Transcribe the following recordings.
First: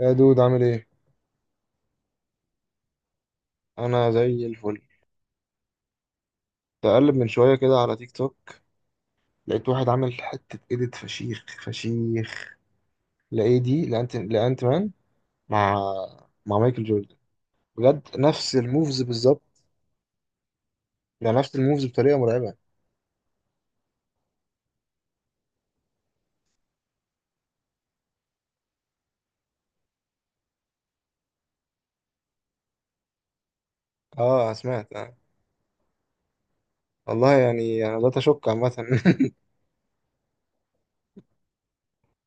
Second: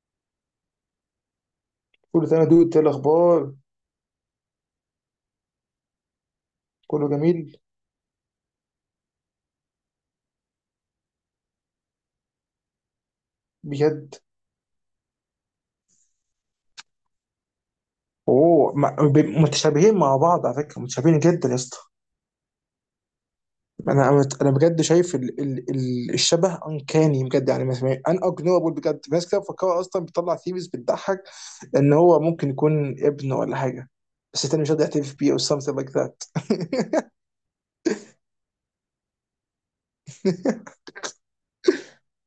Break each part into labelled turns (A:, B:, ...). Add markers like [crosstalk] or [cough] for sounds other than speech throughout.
A: يا دود، عامل ايه؟
B: كله تمام يا دود، إيه الاخبار؟
A: انا زي الفل.
B: كله
A: تقلب من شويه
B: جميل
A: كده على تيك توك، لقيت واحد عامل حته ايديت فشيخ فشيخ، لايه دي،
B: بجد.
A: لانت لانت مان مع مع مايكل جوردن. بجد نفس
B: اوه ما-
A: الموفز
B: ب-
A: بالظبط.
B: متشابهين مع بعض على فكره، متشابهين
A: يعني
B: جدا يا
A: نفس
B: اسطى.
A: الموفز بطريقه مرعبه.
B: انا انا أنا بجد شايف ال الشبه انكاني، بجد يعني مثلا ان اجنورابل. بجد في ناس كده مفكره اصلا بيطلع ثيريز، بتضحك ان هو ممكن يكون ابن ولا حاجه، بس
A: اه،
B: التاني مش راضي
A: سمعت
B: يعترف
A: آه.
B: بيه، او something like that.
A: والله يعني انا بدأت اشك عامه.
B: [laughs]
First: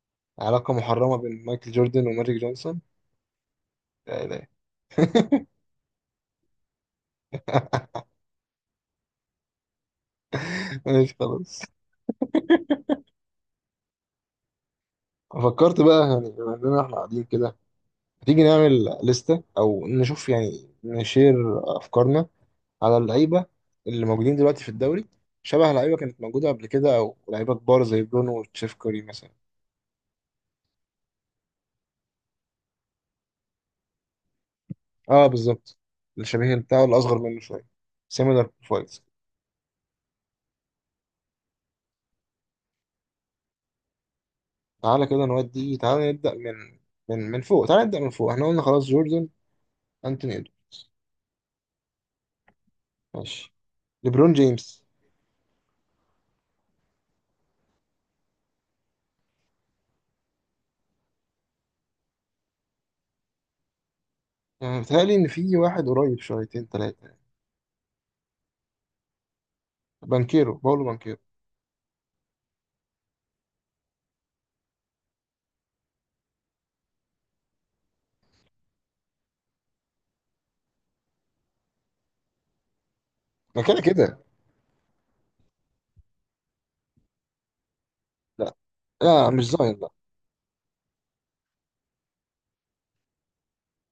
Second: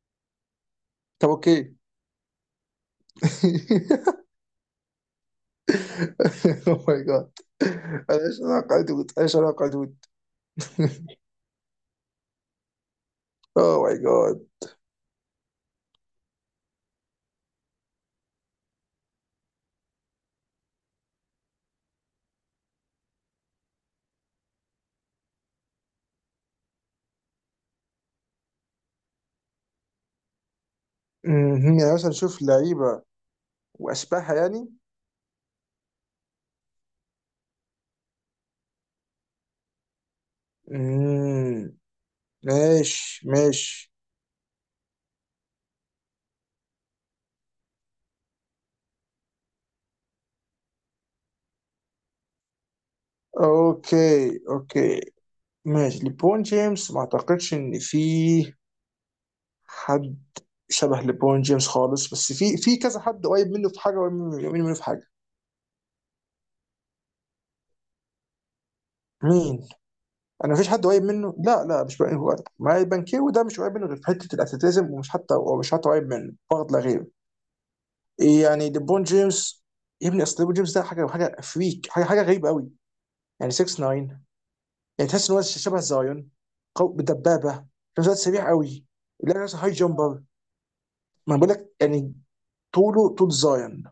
A: [laughs] علاقه محرمه
B: طب
A: بين مايكل
B: اوكي.
A: جوردن وماجيك جونسون. لا،
B: [laughs]
A: لا.
B: اوه ماي جاد، ايش علاقه دود، ايش علاقه دود.
A: ماشي،
B: [laughs]
A: خلاص. [laughs]
B: اوه ماي جاد.
A: فكرت بقى، يعني بما اننا احنا قاعدين كده، هتيجي نعمل لستة أو نشوف، يعني نشير أفكارنا على اللعيبة اللي موجودين دلوقتي في الدوري، شبه لعيبة كانت موجودة قبل كده أو لعيبة كبار زي برونو وتشيفكوري مثلا.
B: [laughs] مهم. يعني مثلا شوف لعيبه واشباهها يعني.
A: أه بالظبط، الشبيه بتاعه الأصغر منه شوية، similar profiles.
B: امم، ماشي ماشي.
A: تعالى كده نودي، تعالى نبدأ من من فوق، تعالى نبدأ من فوق. احنا قلنا خلاص جوردن، أنتوني إدوارد. ماشي، ليبرون
B: اوكي
A: جيمس.
B: اوكي، ماشي. ليبرون جيمس، ما اعتقدش ان في حد شبه ليبرون جيمس خالص، بس في كذا حد قريب منه في حاجه، قريب منه
A: يعني
B: في حاجه.
A: بيتهيألي إن في واحد قريب شويتين تلاتة،
B: مين؟ انا
A: بانكيرو،
B: مفيش
A: باولو
B: حد قريب
A: بانكيرو.
B: منه، لا لا، مش بقى هو. ما بانكيرو ده مش قريب منه غير في حته الاتليتيزم، ومش حتى قريب منه، فقط لا غير. يعني ليبرون جيمس يا ابني، اصل ليبرون جيمس ده حاجه، فريك حاجه غريبه قوي. يعني
A: ما كده
B: 6
A: كده.
B: 9، يعني تحس ان هو شبه زايون. دبابه في نفس الوقت سريع
A: لا،
B: قوي.
A: لا،
B: لا،
A: مش
B: نفسه هاي
A: ظاهر، لا.
B: جامبر. ما بقول لك، يعني طوله طول زايون.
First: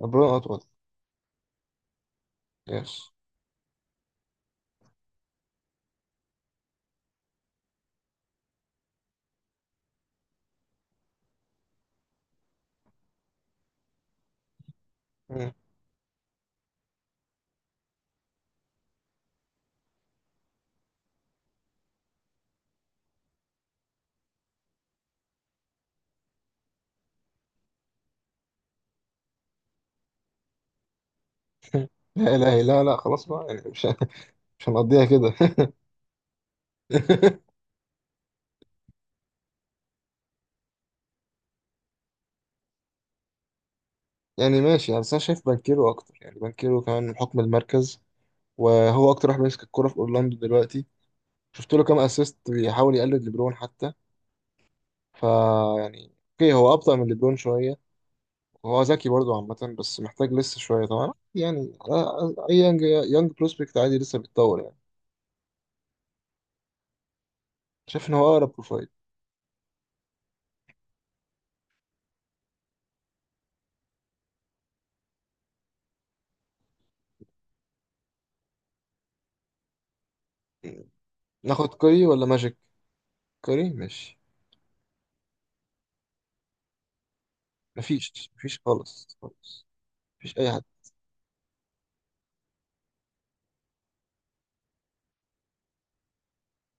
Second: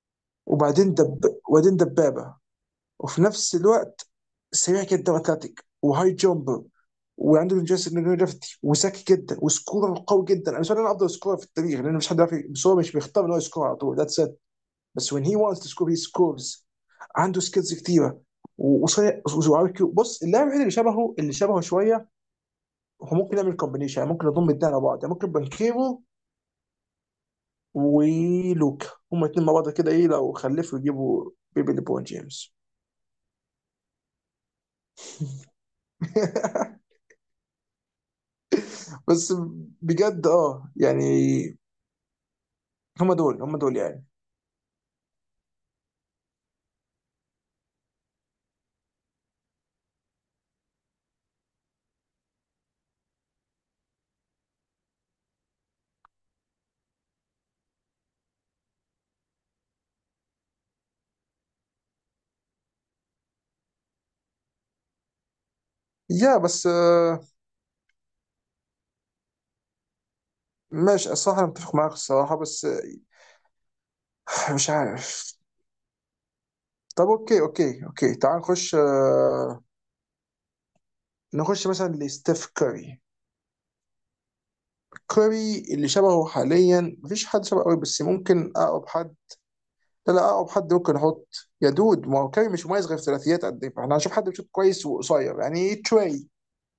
A: ليبرون أطول.
B: وبعدين دبابه
A: يس.
B: وفي نفس الوقت سريع جدا واتلتيك وهاي جامبر، وعنده جاستن جرافيتي، وذكي جدا، وسكورر قوي جدا. انا بالنسبه لي انا افضل سكورر في التاريخ، لان مش حد عارف، بس هو مش بيختار ان هو يسكور على طول، ذاتس ات. بس when he
A: مم.
B: wants to score he scores. عنده سكيلز كتيره وسريع بص، اللاعب الوحيد اللي شبهه شويه هو ممكن يعمل كومبينيشن، يعني ممكن يضم الدنيا على بعض، يعني ممكن بانكيرو ولوكا، هما الاثنين مع بعض كده. ايه لو خلفوا يجيبوا بيبي
A: [laughs]
B: ليبرون
A: لا،
B: جيمس؟
A: لا، لا، لا، خلاص بقى، يعني مش هنقضيها كده.
B: [laughs]
A: [laughs]
B: بس بجد اه يعني، هما دول يعني.
A: يعني ماشي، يعني بس انا شايف بانكيرو اكتر، يعني بانكيرو كمان من حكم المركز، وهو اكتر واحد ماسك الكرة في اورلاندو دلوقتي، شفت له كام اسيست بيحاول يقلد ليبرون حتى. فا يعني اوكي، هو ابطأ من ليبرون شوية، وهو ذكي برضه عامة، بس محتاج لسه شوية طبعا يعني. اي يانج، يانج بروسبكت عادي لسه بيتطور يعني.
B: يا بس آه،
A: شايف ان هو اقرب بروفايل.
B: ماشي، الصراحة أنا متفق معاك الصراحة، بس آه، مش عارف. طب أوكي أوكي أوكي، تعال نخش آه، نخش
A: ناخد
B: مثلا
A: كوري ولا
B: لستيف
A: ماجيك؟
B: كاري.
A: كوري ماشي.
B: كاري اللي شبهه حاليا مفيش حد شبهه قوي، بس
A: مفيش
B: ممكن
A: مفيش
B: أقرب حد.
A: خالص.
B: لا لا،
A: مفيش
B: اقرب
A: اي حد.
B: حد ممكن احط. يا دود ما هو كاري مش مميز غير في ثلاثيات، قد ايه فاحنا هنشوف حد بيشوط كويس وقصير، يعني تري.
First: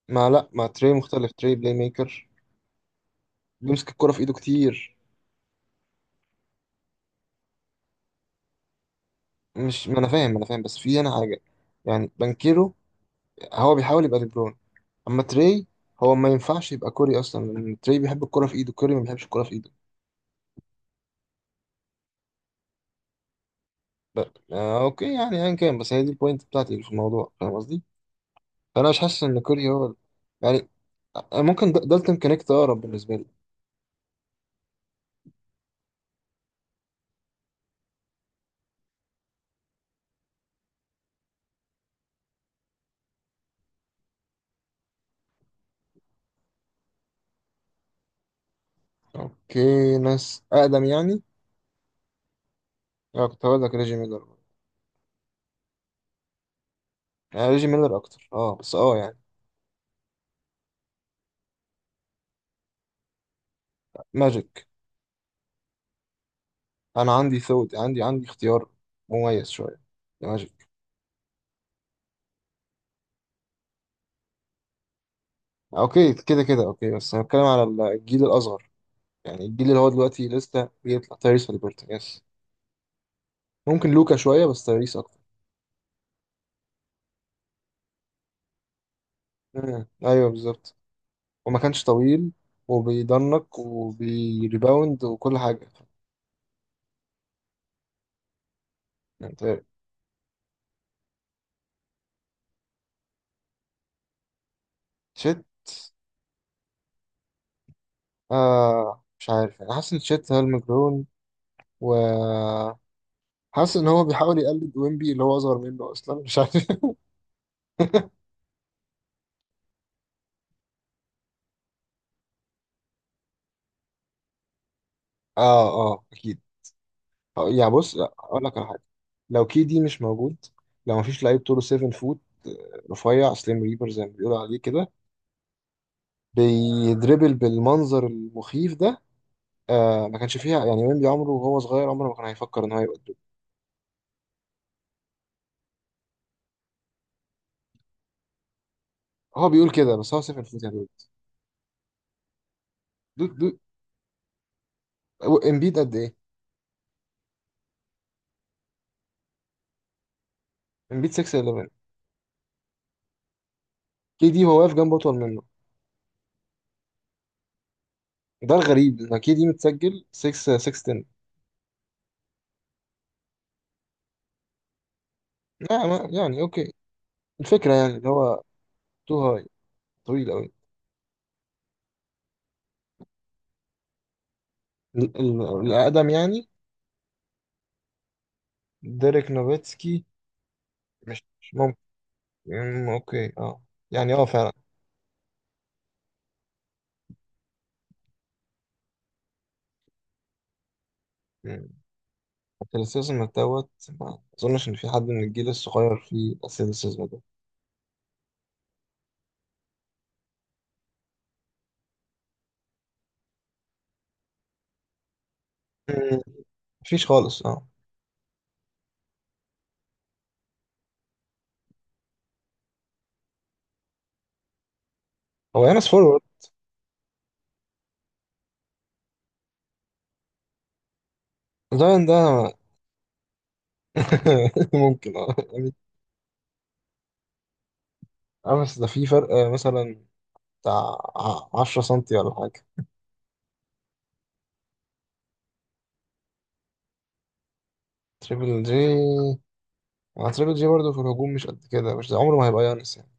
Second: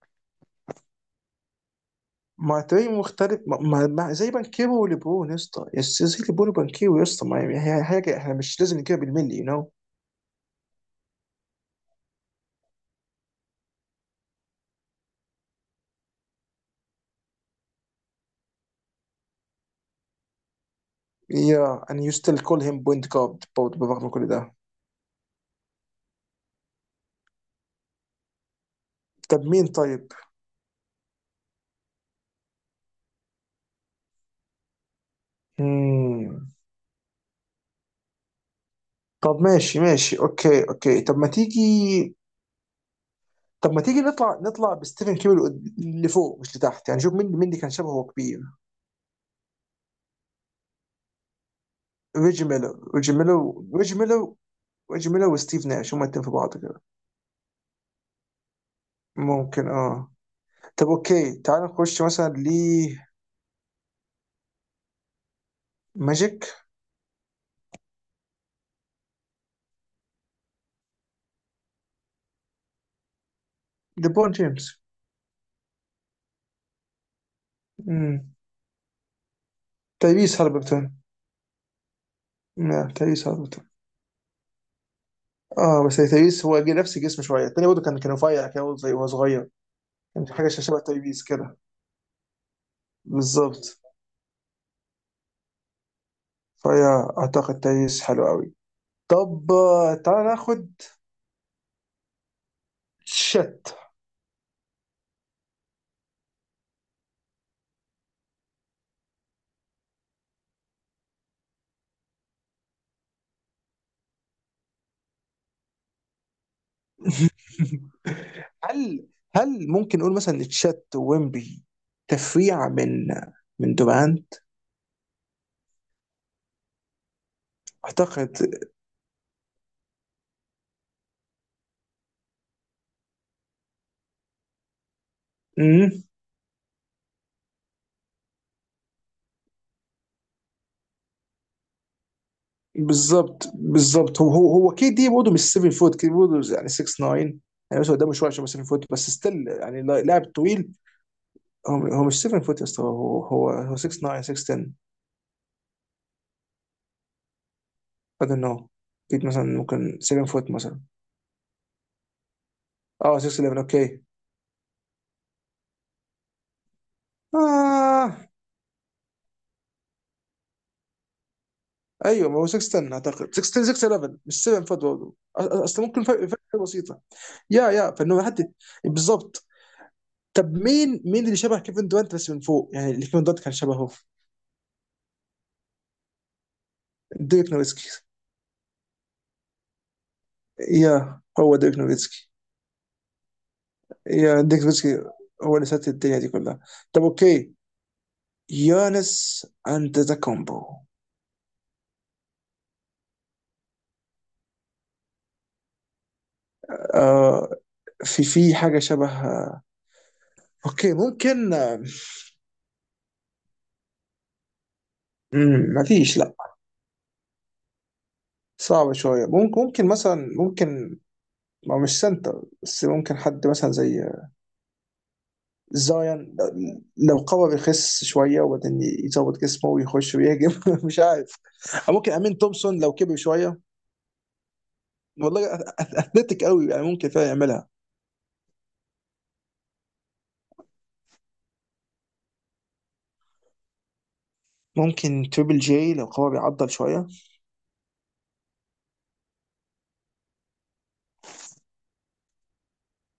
A: ما، لا، ما تري مختلف، تري بلاي ميكر.
B: ما تري مختلف. ما, ما,
A: بيمسك الكرة
B: ما
A: في
B: زي
A: ايده
B: بانكيرو
A: كتير.
B: وليبرون يا اسطى، زي ليبرون وبانكيرو يا اسطى، ما هي هي حاجه، احنا مش لازم نجيبها بالملي، يو نو.
A: مش، ما انا فاهم، بس في هنا حاجة. يعني بانكيرو هو بيحاول يبقى دي بروين. اما تري، هو ما ينفعش يبقى كوري اصلا، لان تري بيحب الكرة في ايده، كوري ما بيحبش الكرة في ايده.
B: يا and you still call him point guard برضه بالرغم من كل ده.
A: اوكي يعني، ايا كان، بس هي دي البوينت بتاعتي في الموضوع، فاهم قصدي. فانا مش حاسس ان
B: طب مين
A: كوري هو،
B: طيب؟
A: يعني ممكن دالتون كونكت اقرب بالنسبة لي.
B: مم. طب ماشي ماشي، اوكي اوكي. طب ما تيجي، طب ما تيجي نطلع، نطلع بستيفن كيري لفوق مش لتحت يعني. شوف مين، مين اللي كان شبهه كبير.
A: اوكي، ناس اقدم يعني.
B: ريجي ميلو ريجي
A: اه، كنت هقول
B: ميلو
A: لك ريجي
B: ريجي
A: ميلر.
B: ميلو ريجي ميلو وستيف ناش، هما الاتنين في بعض كده.
A: ريجي ميلر اكتر، اه، بس اه يعني.
B: ممكن اه. طب اوكي، تعال نخش مثلا ل،
A: ماجيك.
B: ماجيك.
A: انا عندي ثوت، عندي اختيار مميز شويه. ماجيك.
B: ليبرون جيمس.
A: اوكي، كده كده، اوكي، بس هنتكلم على الجيل
B: امم.
A: الاصغر، يعني الجيل اللي هو دلوقتي
B: تايريس
A: لسه
B: هالبرتون،
A: بيطلع، تايريس هاليبرتون، يس.
B: لا تايريس هالبرتون.
A: ممكن لوكا شويه، بس تايريس اكتر.
B: اه بس تايريس هو جه نفس الجسم شويه، التاني برضه كان رفيع كده برضه، زي وهو صغير.
A: مم، ايوه
B: كان حاجه
A: بالظبط.
B: شبه تايريس كده.
A: وما كانش طويل، وبيضنك
B: بالظبط،
A: وبيريباوند وكل حاجه.
B: فيا اعتقد تايريس حلو قوي.
A: يعني
B: طب آه، تعال ناخد، شت.
A: تشيت. آه، مش عارف يعني، حاسس ان تشيت هالمجنون، و، حاسس ان هو بيحاول يقلد ويمبي اللي هو اصغر منه اصلا، مش عارف.
B: [laughs]
A: [laughs]
B: هل، هل ممكن نقول مثلا ان تشات ويمبي تفريع من دورانت
A: اه، اه، اكيد. يعني بص، لا،
B: اعتقد.
A: اقول لك على حاجه. لو كي دي مش موجود، لو مفيش لعيب طوله 7 فوت، رفيع سليم ريبر زي ما بيقولوا عليه كده،
B: مم.
A: بيدربل بالمنظر المخيف ده. ما كانش فيها يعني، ويمبي عمره وهو صغير، عمره ما كان هيفكر ان هو يبقى الدود.
B: بالظبط بالظبط. هو كي دي برضه مش 7 فوت، كي دي برضه يعني 6 9 يعني، بس قدامه شويه عشان 7 فوت، بس ستيل
A: هو بيقول
B: يعني
A: كده، بس هو
B: لاعب
A: 7 فوت يا
B: طويل.
A: دود.
B: هو مش 7 فوت يا اسطى، هو
A: دود
B: هو
A: دود
B: هو 6 9، 6 10.
A: هو امبيد قد ايه؟
B: I don't know، اكيد مثلا ممكن 7 فوت مثلا.
A: امبيد 6 11.
B: اه 6 11 اوكي.
A: كي دي هو واقف جنبه اطول منه.
B: آه
A: ده الغريب، ان كي دي متسجل 6، 6 10.
B: ايوه، ما هو 6 10، اعتقد 6 10 6 11، مش 7 فات برضه. اصل ممكن
A: يعني
B: فرق،
A: اوكي،
B: بسيطه يا
A: الفكره
B: يا
A: يعني اللي
B: فانه
A: هو
B: حد،
A: تو
B: بالظبط.
A: هاي، طويل قوي.
B: طب مين، مين اللي شبه كيفن دورانت بس من فوق، يعني اللي كيفن دورانت كان شبهه؟
A: ال- ال- الاقدم يعني.
B: ديريك نوفيتسكي.
A: ديريك نوفيتسكي.
B: يا
A: مش
B: هو
A: ممكن.
B: ديريك نوفيتسكي،
A: أمم، اوكي اه، يعني اه
B: يا
A: فعلا.
B: ديريك نوفيتسكي، هو اللي سات الدنيا دي كلها. طب اوكي، يانس اند ذا كومبو.
A: أمم، الاتليتيزم دوت. ما اظنش ان في حد من الجيل الصغير فيه الاتليتيزم ده.
B: آه، في في حاجه شبه، اوكي ممكن آه، مم، ما فيش
A: أمم،
B: لا.
A: مفيش خالص اه.
B: صعبه شويه، ممكن ممكن مثلا، ممكن. ما هو مش سنتر، بس ممكن حد مثلا زي
A: هو يانس فورورد.
B: زايان، لو قوى بيخس شويه وبعدين يظبط جسمه ويخش ويهجم. [laughs] مش عارف. او
A: زاين
B: ممكن
A: ده؟
B: امين تومسون لو كبر شويه.
A: [laughs] ممكن اه
B: والله
A: يعني.
B: اثليتيك قوي، يعني ممكن فعلا يعملها.
A: اه بس ده في فرق، مثلا بتاع 10 سنتي ولا حاجة.
B: ممكن تريبل جي لو قوى بيعضل شويه.
A: تريبل جي. تريبل جي برضه في الهجوم مش قد كده، مش زي- عمره ما هيبقى يانس يعني.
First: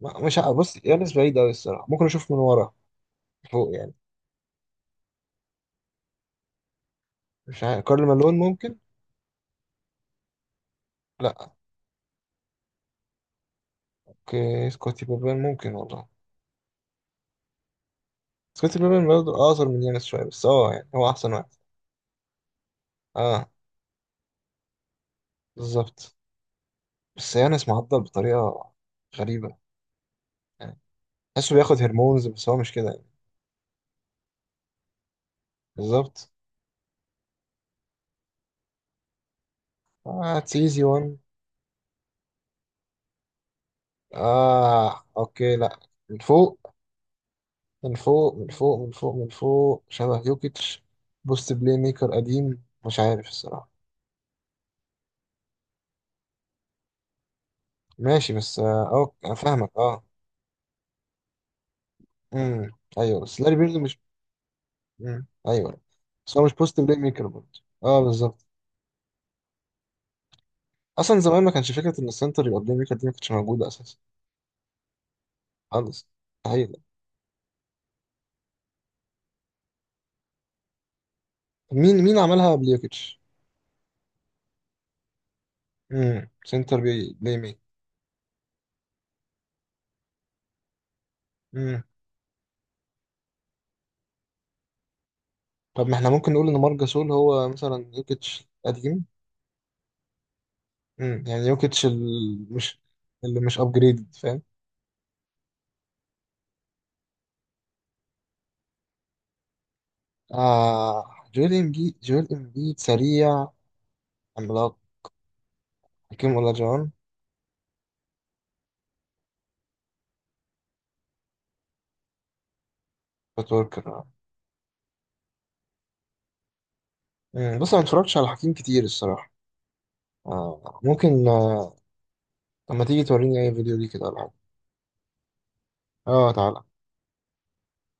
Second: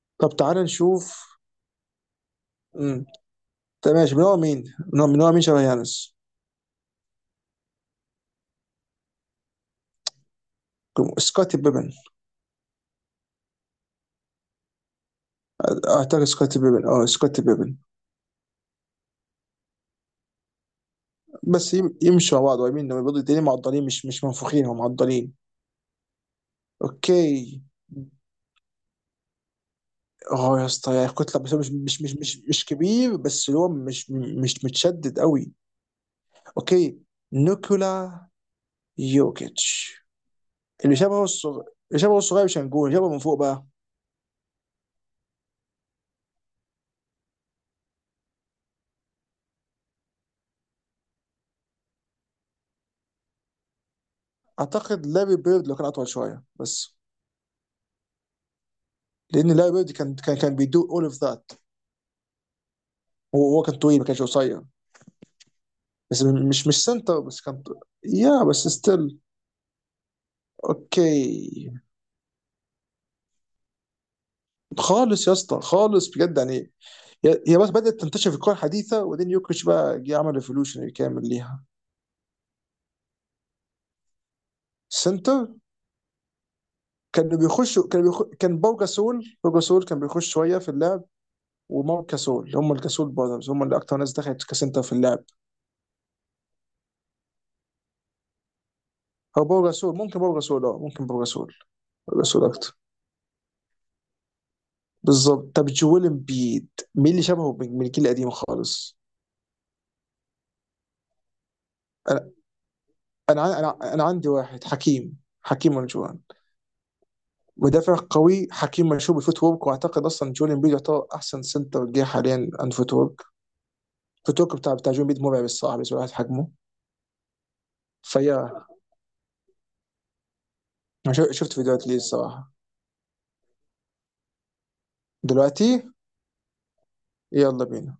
A: ما-
B: طب
A: مش ع-
B: تعال
A: بص يانس
B: نشوف.
A: بعيد أوي الصراحة، ممكن أشوف من ورا
B: امم.
A: فوق
B: طب
A: يعني.
B: ماشي، من هو مين؟ من هو، مين شبه يانس؟
A: مش عارف، كارل مالون ممكن. لا.
B: سكوتي بيبن.
A: اوكي، سكوتي بابان ممكن والله.
B: اعتقد سكوتي بيبن، اه سكوتي بيبن.
A: سكوتي بابان برضه اقصر من يانس شويه، بس اه يعني هو احسن واحد.
B: بس يمشوا مع بعض قريبين لما بيضوا، التنين
A: اه
B: معضلين، مش مش منفوخين، هم معضلين.
A: بالظبط. بس
B: اوكي.
A: يانس معضل بطريقه غريبه.
B: اه يا
A: يعني
B: اسطى، يعني كتلة، بس
A: تحسه
B: هو مش
A: بياخد
B: مش مش
A: هرمونز،
B: مش
A: بس هو
B: مش
A: مش كده يعني.
B: كبير، بس اللي هو مش متشدد قوي.
A: بالظبط.
B: اوكي. نيكولا يوكيتش.
A: اه، اتس ايزي
B: اللي
A: وان.
B: شبهه الصغير، اللي شبهه الصغير، مش هنقول اللي شبهه من فوق بقى.
A: اه اوكي لا، من فوق من فوق شبه يوكيتش. بوست بلاي ميكر قديم، مش عارف الصراحه.
B: اعتقد لاري بيرد لو كان اطول شويه بس،
A: ماشي، بس اه انا
B: لان
A: فاهمك
B: لاري بيرد
A: اه.
B: كان كان بيدو اول اوف ذات.
A: امم، ايوه، بس
B: هو
A: لاري
B: هو كان
A: بيرد مش.
B: طويل، ما كانش قصير.
A: مم، ايوه.
B: بس
A: بس هو مش
B: مش
A: بوست بلاي
B: سنتر
A: ميكر
B: بس
A: برضه،
B: كان
A: اه
B: يا
A: بالظبط.
B: بس ستيل.
A: اصلا زمان ما
B: اوكي.
A: كانش فكره ان السنتر يبقى بلاي ميكر دي، ما كانتش موجوده اساسا.
B: خالص يا اسطى،
A: خالص،
B: خالص بجد يعني.
A: مستحيل.
B: هي هي بس بدات تنتشر في الكره الحديثه، وبعدين يوكيتش بقى جه عمل ريفولوشن كامل ليها.
A: مين عملها قبل يوكيتش؟
B: سنتر،
A: امم، سنتر بي بلاي
B: كانوا
A: ميكر.
B: بيخشوا، كان باو جاسول، باو جاسول كان بيخش شويه في اللعب.
A: امم،
B: ومارك جاسول، هم الجاسول براذرز، هم اللي اكتر ناس دخلت كسنتر في اللعب.
A: طب ما احنا ممكن نقول ان مارك جاسول هو مثلا يوكيتش قديم.
B: او باو جاسول، ممكن باو جاسول، اه ممكن باو
A: امم، يعني
B: جاسول،
A: يوكيتش
B: باو جاسول اكتر.
A: مش اللي مش ابجريد، فاهم.
B: بالظبط. طب جويل امبيد، مين اللي شبهه من الجيل القديم خالص؟
A: آه، جويل امبيد، جويل
B: انا
A: امبيد سريع،
B: أنا عندي واحد،
A: عملاق.
B: حكيم. حكيم ونجوان،
A: حكيم ولا جون؟
B: مدافع قوي. حكيم مشهور بالفوت ورك، واعتقد اصلا جويل امبيد يعتبر احسن سنتر جه حاليا عن فوت ورك.
A: بتوركر.
B: الفوت ورك بتاع جويل امبيد مرعب الصراحه بالنسبه لواحد حجمه.
A: بس انا ما اتفرجتش على حكيم
B: فيا
A: كتير الصراحه. آه
B: انا
A: ممكن.
B: شفت فيديوهات ليه الصراحه.
A: طب ما تيجي توريني اي فيديو ليه كده ولا حاجه.
B: دلوقتي؟
A: اه، تعال.
B: يلا بينا.